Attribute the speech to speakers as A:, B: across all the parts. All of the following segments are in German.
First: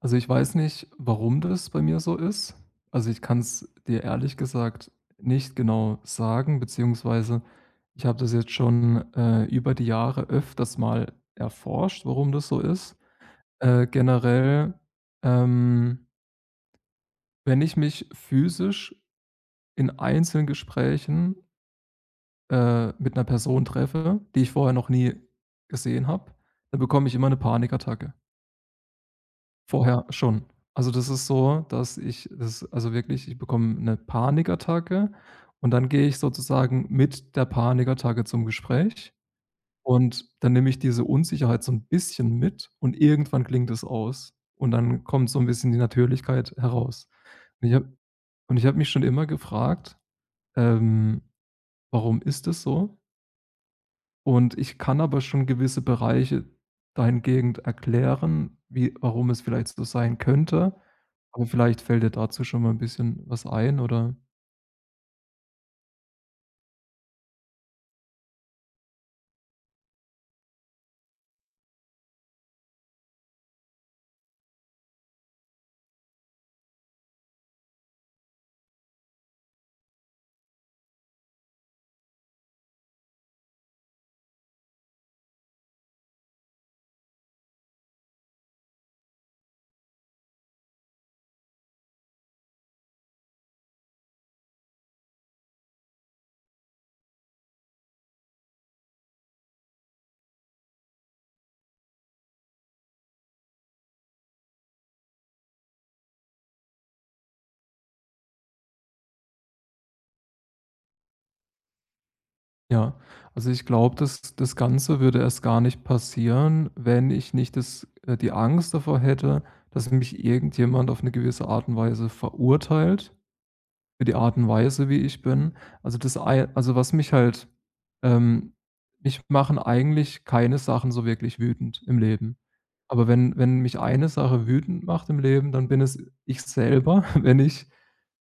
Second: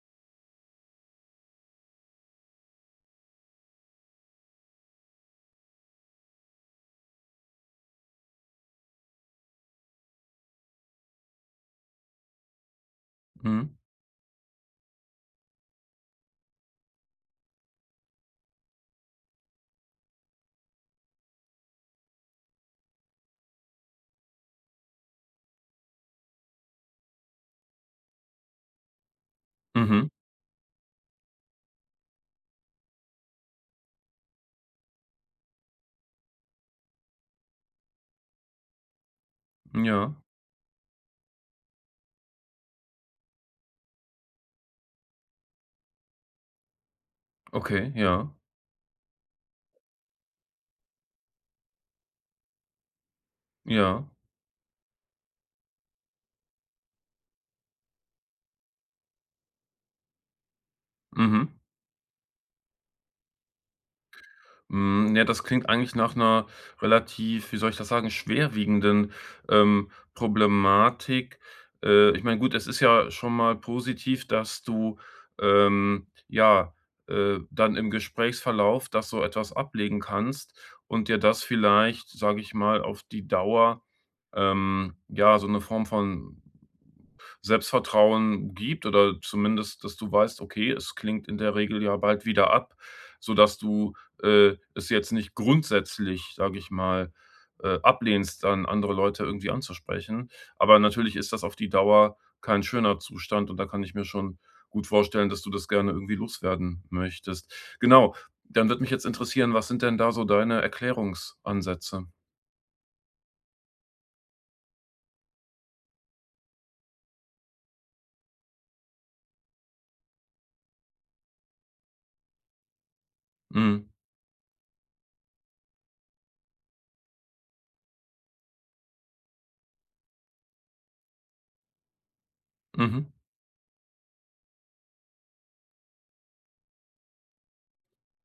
A: Also, ich weiß nicht, warum das bei mir so ist. Also, ich kann es dir ehrlich gesagt nicht genau sagen, beziehungsweise ich habe das jetzt schon, über die Jahre öfters mal erforscht, warum das so ist.
B: Mhm.
A: Generell, ähm, wenn ich mich physisch in einzelnen Gesprächen, mit einer Person treffe, die ich vorher noch nie gesehen habe, dann bekomme ich immer eine Panikattacke. Vorher
B: Mhm.
A: schon. Also, das ist so, dass ich das also wirklich, ich bekomme eine Panikattacke und dann gehe ich sozusagen mit der Panikattacke zum Gespräch
B: Ja,
A: und dann nehme ich diese Unsicherheit so ein bisschen mit und irgendwann klingt es aus und dann kommt so ein bisschen die Natürlichkeit heraus. Und ich habe
B: okay, ja,
A: und ich habe mich schon immer gefragt, ähm, warum ist es so?
B: ja.
A: Und ich kann aber schon gewisse Bereiche dahingehend erklären, wie warum es vielleicht so sein könnte. Aber
B: Mhm.
A: vielleicht fällt dir dazu schon mal 'n bisschen was ein oder
B: Hm, ja, das klingt eigentlich nach einer relativ, wie soll ich das sagen, schwerwiegenden, Problematik. Ich meine, gut, es ist ja schon mal positiv, dass du, ja, dann im Gesprächsverlauf das so etwas ablegen kannst und dir das vielleicht, sage ich mal, auf die Dauer, ja, so eine Form von Selbstvertrauen gibt oder zumindest, dass du weißt: „Okay, es klingt in der Regel ja bald wieder ab“, sodass du, es jetzt nicht grundsätzlich, sage ich mal, ablehnst, dann andere Leute irgendwie anzusprechen. Aber natürlich ist das auf die Dauer kein schöner Zustand und da kann ich mir schon gut vorstellen, dass du das gerne irgendwie loswerden möchtest. Genau, dann wird mich jetzt interessieren, was sind denn da so deine Erklärungsansätze?
A: ja. Also, ich glaube, das Ganze würde erst gar nicht passieren, wenn ich nicht das die Angst davor hätte, dass mich irgendjemand auf 'ne gewisse Art und Weise verurteilt.
B: Mhm.
A: Für die Art und Weise, wie ich bin. Also, das ei also, was mich halt ähm, mich machen eigentlich keine Sachen so wirklich wütend im Leben.
B: Mhm.
A: Aber wenn mich eine Sache wütend macht im Leben, dann bin es ich selber, wenn ich,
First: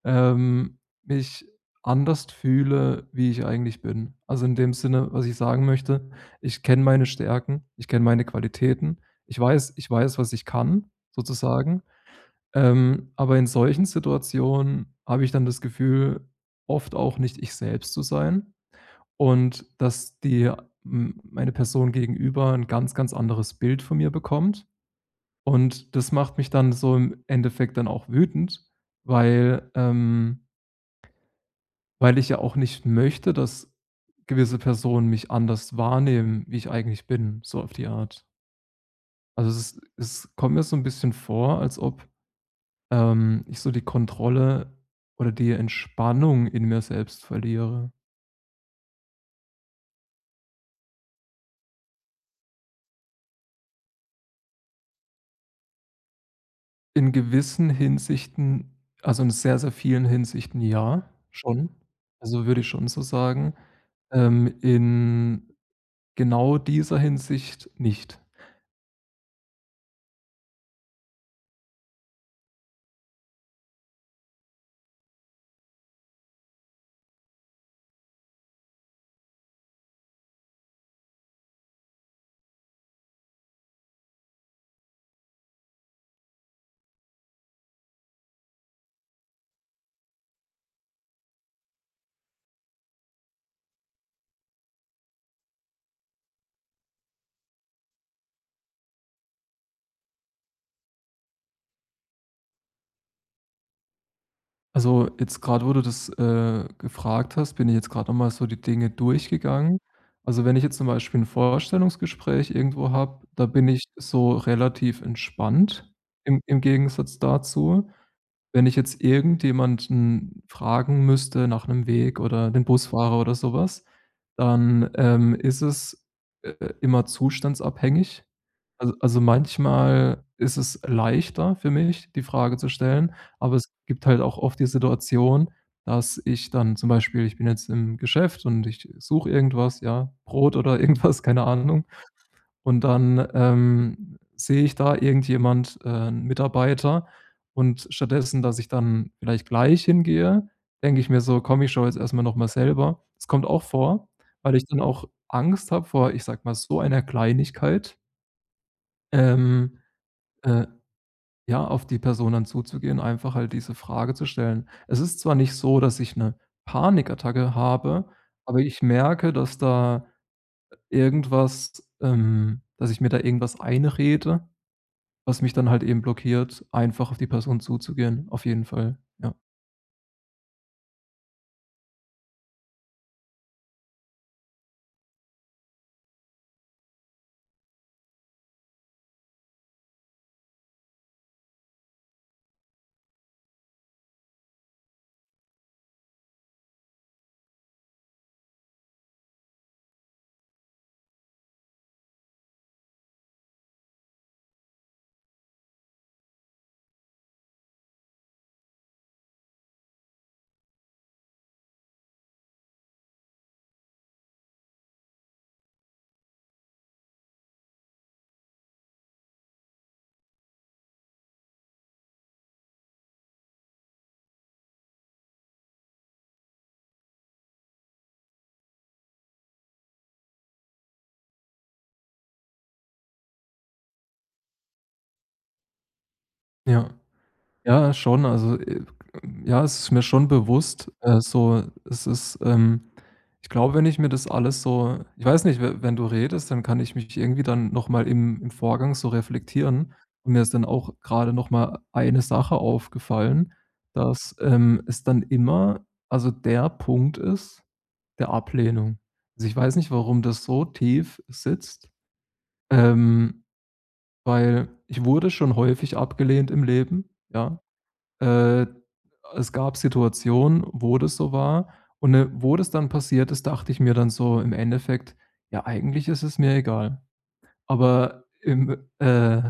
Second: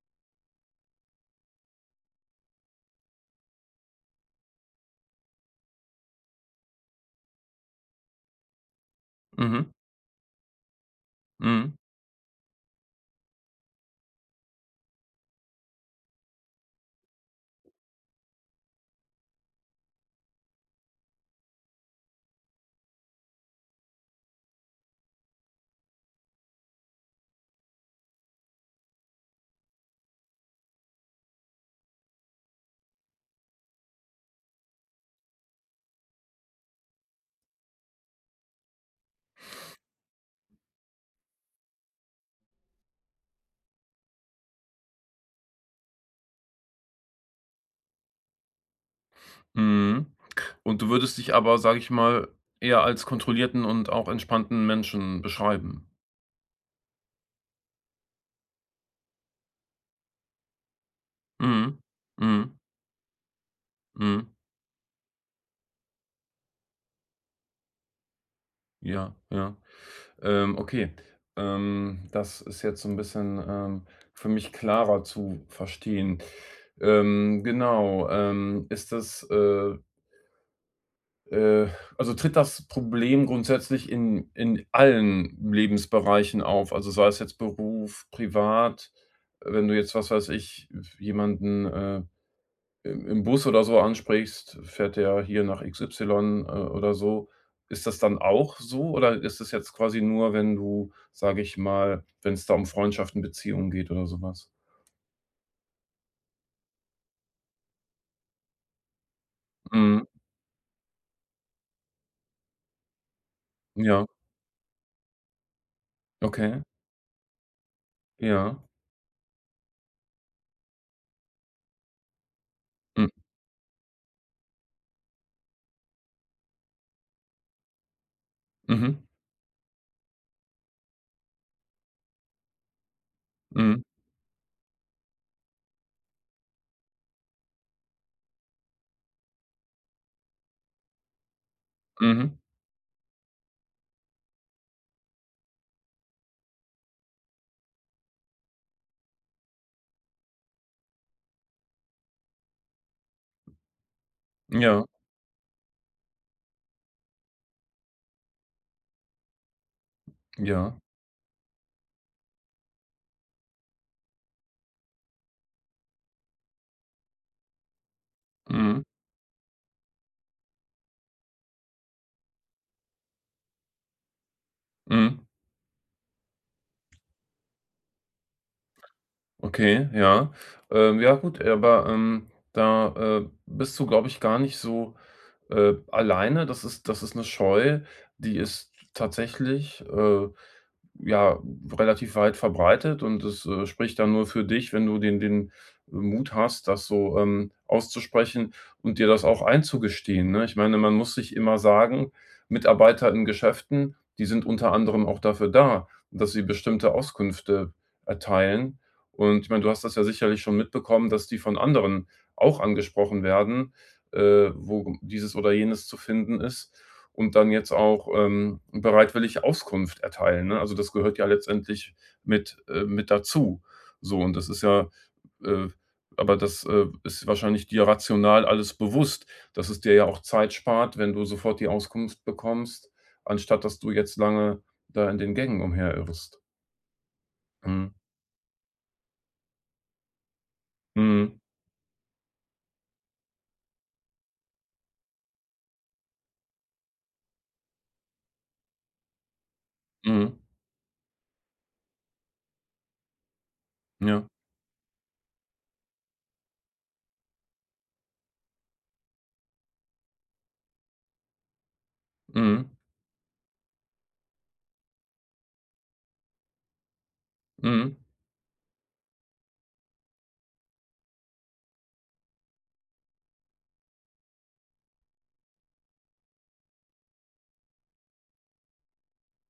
A: ähm, mich anders fühle, wie ich eigentlich bin. Also, in dem Sinne, was ich sagen möchte, ich kenne meine Stärken, ich kenne meine Qualitäten, ich
B: Mhm.
A: weiß ich weiß, was ich kann,
B: Mhm. Mhm.
A: sozusagen. Aber in solchen Situationen habe ich dann das Gefühl, oft auch nicht ich selbst zu sein und dass die m meine Person gegenüber ein ganz, ganz anderes Bild von mir bekommt. Und das macht mich dann so im Endeffekt dann auch wütend, weil ähm, weil ich ja auch nicht möchte, dass gewisse Personen mich anders wahrnehmen, wie ich eigentlich bin, so auf die Art. Also, es kommt mir so ein bisschen vor, als ob ich so die Kontrolle oder die Entspannung in mir selbst verliere.
B: Mhm. Und du würdest dich aber, sage ich mal, eher als kontrollierten und auch entspannten Menschen beschreiben?
A: In gewissen Hinsichten, also in sehr, sehr vielen Hinsichten ja, schon.
B: Mhm.
A: Also
B: Mhm.
A: würde ich schon so sagen.
B: Mhm.
A: In genau dieser Hinsicht nicht.
B: Ja, ja. Okay. Das ist jetzt so ein bisschen, für mich klarer zu verstehen. Genau, ist das, äh also, tritt das Problem grundsätzlich in allen Lebensbereichen auf? Also, sei es jetzt Beruf, privat, wenn du jetzt, was weiß ich, jemanden, im Bus oder so ansprichst, fährt der hier nach XY, oder so. Ist das dann auch so oder ist das jetzt quasi nur, wenn du, sage ich mal wenn's da um Freundschaften, Beziehungen geht oder so was?
A: Also jetzt gerade, wo du das gefragt hast, bin ich jetzt gerade nochmal so die Dinge durchgegangen.
B: Mhm.
A: Also wenn ich jetzt zum Beispiel ein Vorstellungsgespräch irgendwo habe, da bin ich
B: Ja,
A: so relativ entspannt im
B: okay.
A: Gegensatz dazu.
B: Ja.
A: Wenn ich jetzt irgendjemanden fragen müsste nach 'nem Weg oder den
B: M
A: Busfahrer oder so was, dann, ist es, äh, immer zustandsabhängig.
B: Mhm.
A: Also, manchmal ist es leichter für mich, die Frage zu stellen, aber es
B: Mhm.
A: gibt halt auch oft die Situation, dass ich dann zum Beispiel ich bin jetzt im Geschäft und ich suche irgendwas, ja, Brot oder irgendwas, keine Ahnung,
B: Mhm.
A: und dann, sehe ich da irgendjemand, 'n Mitarbeiter und stattdessen, dass ich dann vielleicht gleich hingehe, denke ich mir so: „Komm, ich schaue jetzt erst mal noch mal selber.“ Das kommt auch vor, weil ich dann
B: Ja.
A: auch Angst habe vor, ich sage mal, so einer Kleinigkeit, ähm, äh,
B: Ja.
A: ja, auf die Person dann zuzugehen, einfach halt diese Frage zu stellen. Es ist zwar nicht so, dass ich 'ne Panikattacke habe, aber ich
B: Mhm.
A: merke, dass da irgendwas dass ich mir da irgendwas einrede,
B: Mhm.
A: was mich dann halt eben blockiert, einfach auf die Person zuzugehen, auf jeden Fall. Ja.
B: Okay, ja. Ja gut, aber, da, bist du, glaube ich, gar nicht so, alleine. Das ist 'ne Scheu, die ist tatsächlich, ja, relativ weit verbreitet und es spricht dann nur für dich, wenn du den Mut hast, das so, auszusprechen und dir das auch einzugestehen, ne? Ich meine, man muss sich immer sagen, Mitarbeiter in Geschäften, die sind unter anderem auch dafür da, dass sie bestimmte Auskünfte erteilen. Und ich meine, du hast das ja sicherlich schon mitbekommen, dass die von anderen auch angesprochen werden, wo dieses oder jenes zu finden ist und dann jetzt auch, bereitwillig Auskunft erteilen, ne? Also, das gehört ja letztendlich mit dazu. So, und das ist ja, äh aber das, ist wahrscheinlich dir rational alles bewusst, dass es dir ja auch Zeit spart, wenn du sofort die Auskunft bekommst, anstatt dass du jetzt lange da in den Gängen umherirrst.
A: Ja.
B: Mhm.
A: Ja, schon. Also, ja, es ist mir schon bewusst,
B: Mhm.
A: so es ist, ich glaube, wenn ich mir das alles so ich weiß nicht, we wenn du redest, dann kann ich mich irgendwie dann noch mal im Vorgang so reflektieren und
B: Mhm.
A: mir ist dann auch gerade noch mal eine Sache aufgefallen,
B: Ja.
A: dass, es dann immer also der Punkt ist der Ablehnung. Also, ich weiß nicht, warum das so tief sitzt.
B: Mhm.
A: Ähm, Weil ich wurde schon häufig abgelehnt im Leben, ja.
B: Mhm.
A: Äh, Es gab Situationen, wo das so war und, wo das dann passiert ist, dachte ich mir dann so im Endeffekt: „Ja, eigentlich ist es mir egal.“ Aber im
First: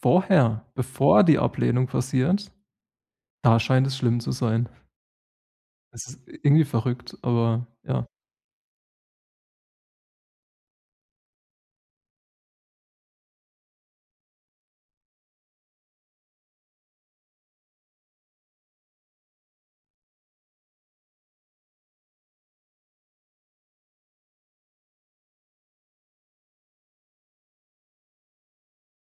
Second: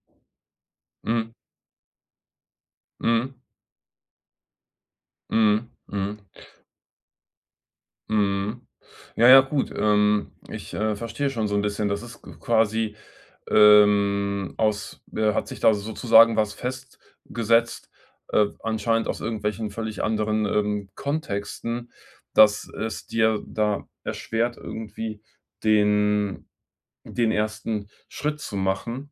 A: vorher, bevor
B: Mhm.
A: die Ablehnung passiert,
B: Mhm.
A: da scheint es schlimm zu sein.
B: Mhm. Mhm.
A: Es
B: Mhm.
A: ist irgendwie verrückt, aber ja.
B: Mhm. Ja, ja, gut. Ich, verstehe schon so ein bisschen. Das ist quasi, aus hat sich da sozusagen was festgesetzt, anscheinend aus irgendwelchen völlig anderen, Kontexten, dass es dir da erschwert, irgendwie den ersten Schritt zu machen.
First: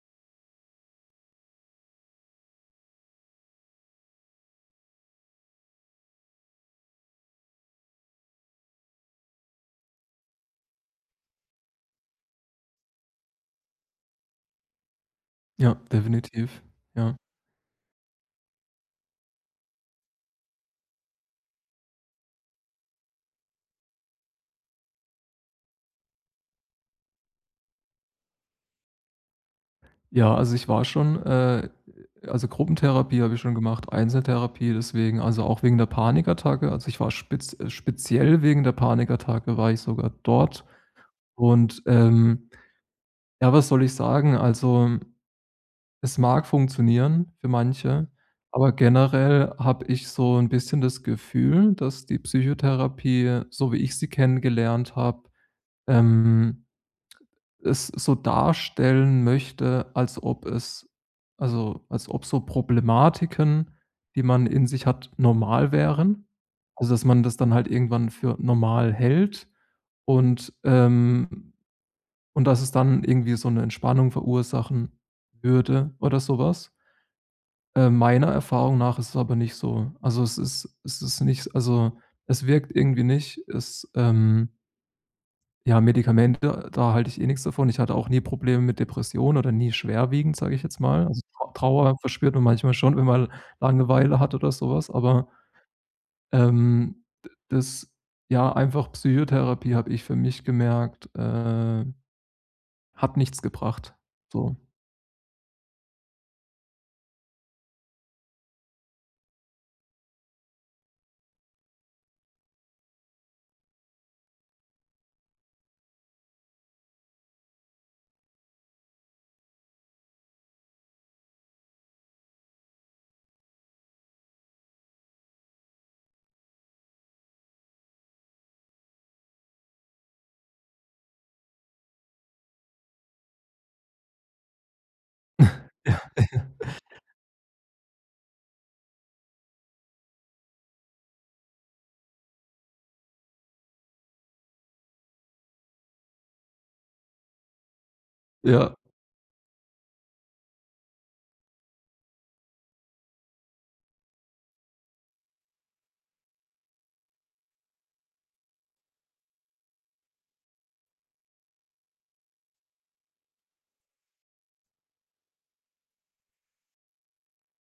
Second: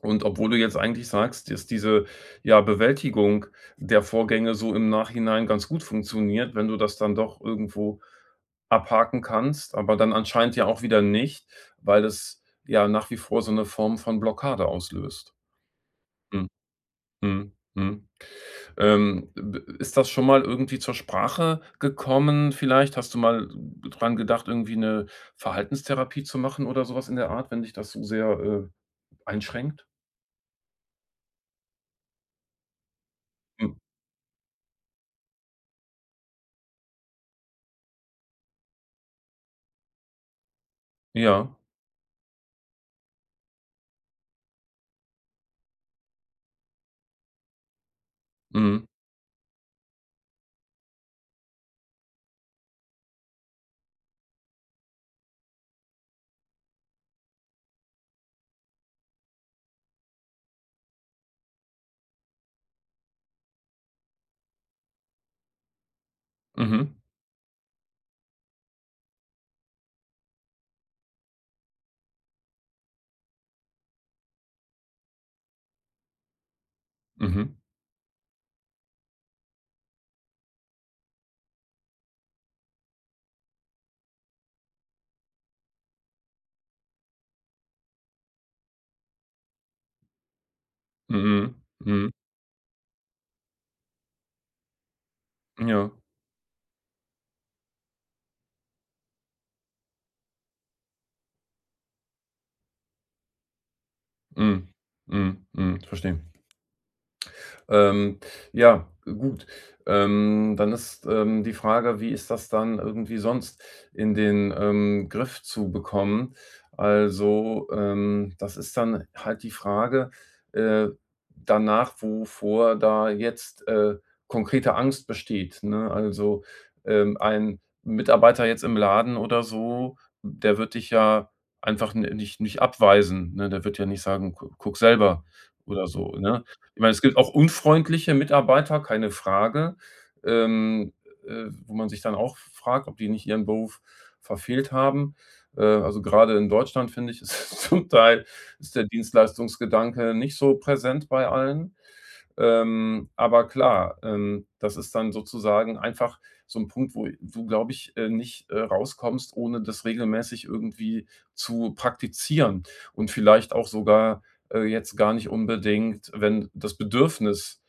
B: Und obwohl du jetzt eigentlich sagst, dass diese, ja, Bewältigung der Vorgänge so im Nachhinein ganz gut funktioniert, wenn du das dann doch irgendwo abhaken kannst, aber dann anscheinend ja auch wieder nicht, weil es ja nach wie vor so eine Form von Blockade auslöst.
A: Ja,
B: Mhm,
A: definitiv. Ja.
B: mhm, mhm. B Ist das schon mal irgendwie zur Sprache gekommen vielleicht? Hast du mal dran gedacht, irgendwie eine Verhaltenstherapie zu machen oder sowas in der Art, wenn dich das so sehr, einschränkt?
A: Ja, also ich war schon also Gruppentherapie habe ich schon
B: Hm,
A: gemacht, Einzeltherapie deswegen, also auch wegen der Panikattacke. Also ich war speziell wegen der Panikattacke war ich sogar dort.
B: ja.
A: Und, ja, was soll ich sagen? Also, es mag funktionieren für manche, aber
B: Mhm.
A: generell habe ich so ein bisschen das Gefühl, dass die Psychotherapie, so wie ich sie kennengelernt habe, ähm es so darstellen möchte, als ob es also, als ob so Problematiken, die man in sich hat, normal wären.
B: Mhm.
A: Also, dass man das dann halt irgendwann für normal hält und, ähm und dass es dann irgendwie so eine Entspannung verursachen würde oder sowas.
B: Mhm.
A: Meiner Erfahrung nach ist es aber nicht so. Also, es ist nicht also, es wirkt irgendwie nicht. Ja, Medikamente, da halte ich eh nichts davon. Ich hatte auch nie Probleme mit Depressionen oder nie schwerwiegend, sage ich jetzt mal. Also,
B: Mhm.
A: Trauer
B: Mhm.
A: verspürt man manchmal schon, wenn man Langeweile hat oder sowas. Aber,
B: Ja.
A: d das ja, einfach Psychotherapie habe ich für mich gemerkt, hat nichts gebracht. So.
B: Mhm. Mhm. Mhm. Verstehe. Ähm, ja, gut. Dann ist, die Frage, wie ist das dann irgendwie sonst in den, Griff zu bekommen? Also, das ist dann halt die Frage, äh, danach, wovor da jetzt, konkrete Angst besteht, ne? Also, ein Mitarbeiter jetzt im Laden oder so, der wird dich ja einfach ni nicht nicht abweisen, ne? Der wird ja nicht sagen: „Gu Guck selber“ oder so, ne? Ich meine, es gibt auch unfreundliche Mitarbeiter, keine Frage, ähm, wo man sich dann auch fragt, ob die nicht ihren Beruf verfehlt haben. Also, gerade in Deutschland, finde ich, ist zum Teil
A: Ja.
B: ist der Dienstleistungsgedanke nicht so präsent bei allen. Aber klar, das ist dann sozusagen einfach so ein Punkt, wo du, glaube ich, nicht, rauskommst, ohne das regelmäßig irgendwie zu praktizieren und vielleicht auch sogar jetzt gar nicht unbedingt, wenn das Bedürfnis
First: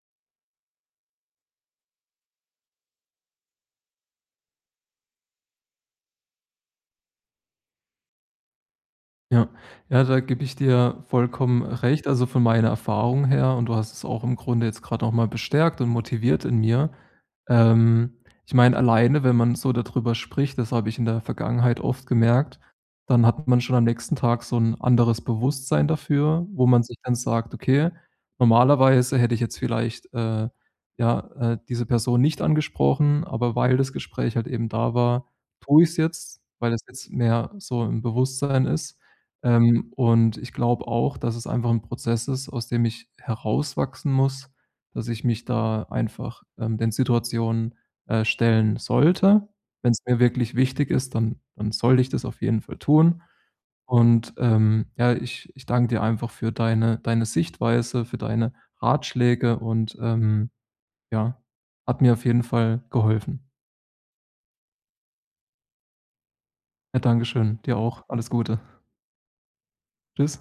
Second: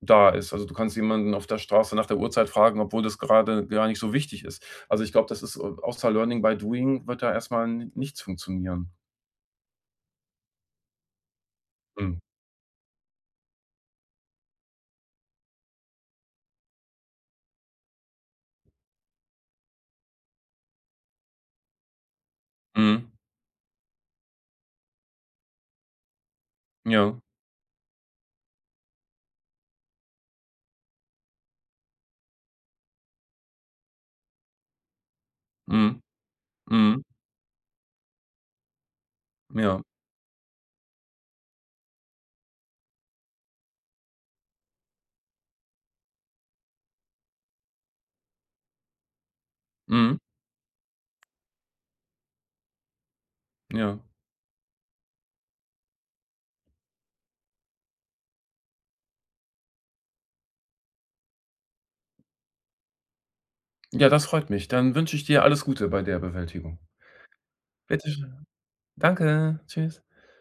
B: da ist. Also, du kannst jemanden auf der Straße nach der Uhrzeit fragen, obwohl das gerade gar nicht so wichtig ist. Also, ich glaube, das ist, außer Learning by Doing wird da erstmal mal nichts funktionieren.
A: Ja, ja, da gebe ich dir vollkommen recht.
B: Mhm.
A: Also, von meiner Erfahrung her und du hast es auch im Grunde jetzt gerade noch mal bestärkt und motiviert in mir. Ähm, Ich meine, alleine, wenn man so darüber spricht, das habe ich in der Vergangenheit oft gemerkt,
B: Mhm.
A: dann hat man schon am nächsten Tag so ein anderes Bewusstsein dafür, wo man sich
B: Ja.
A: dann sagt: „Okay, normalerweise hätte ich jetzt vielleicht, ja, diese Person nicht angesprochen, aber weil das Gespräch halt eben da war, tue ich's
B: Mhm.
A: jetzt, weil es
B: Mhm.
A: jetzt mehr so im Bewusstsein ist.“
B: Ja.
A: Und ich glaube auch, dass es einfach ein Prozess ist, aus dem ich herauswachsen muss, dass ich mich da einfach, den Situationen, stellen sollte. Wenn es
B: Mhm.
A: mir wirklich wichtig ist, dann sollte ich das auf jeden Fall tun.
B: Ja.
A: Und, ja, ich danke dir einfach für deine Sichtweise, für deine Ratschläge und, ja, hat mir auf jeden Fall geholfen.
B: Ja, das freut mich. Dann wünsche ich dir alles Gute bei der Bewältigung.
A: Ja, danke schön. Dir auch.
B: Bitte
A: Alles
B: schön.
A: Gute.
B: Danke. Tschüss.
A: Tschüss.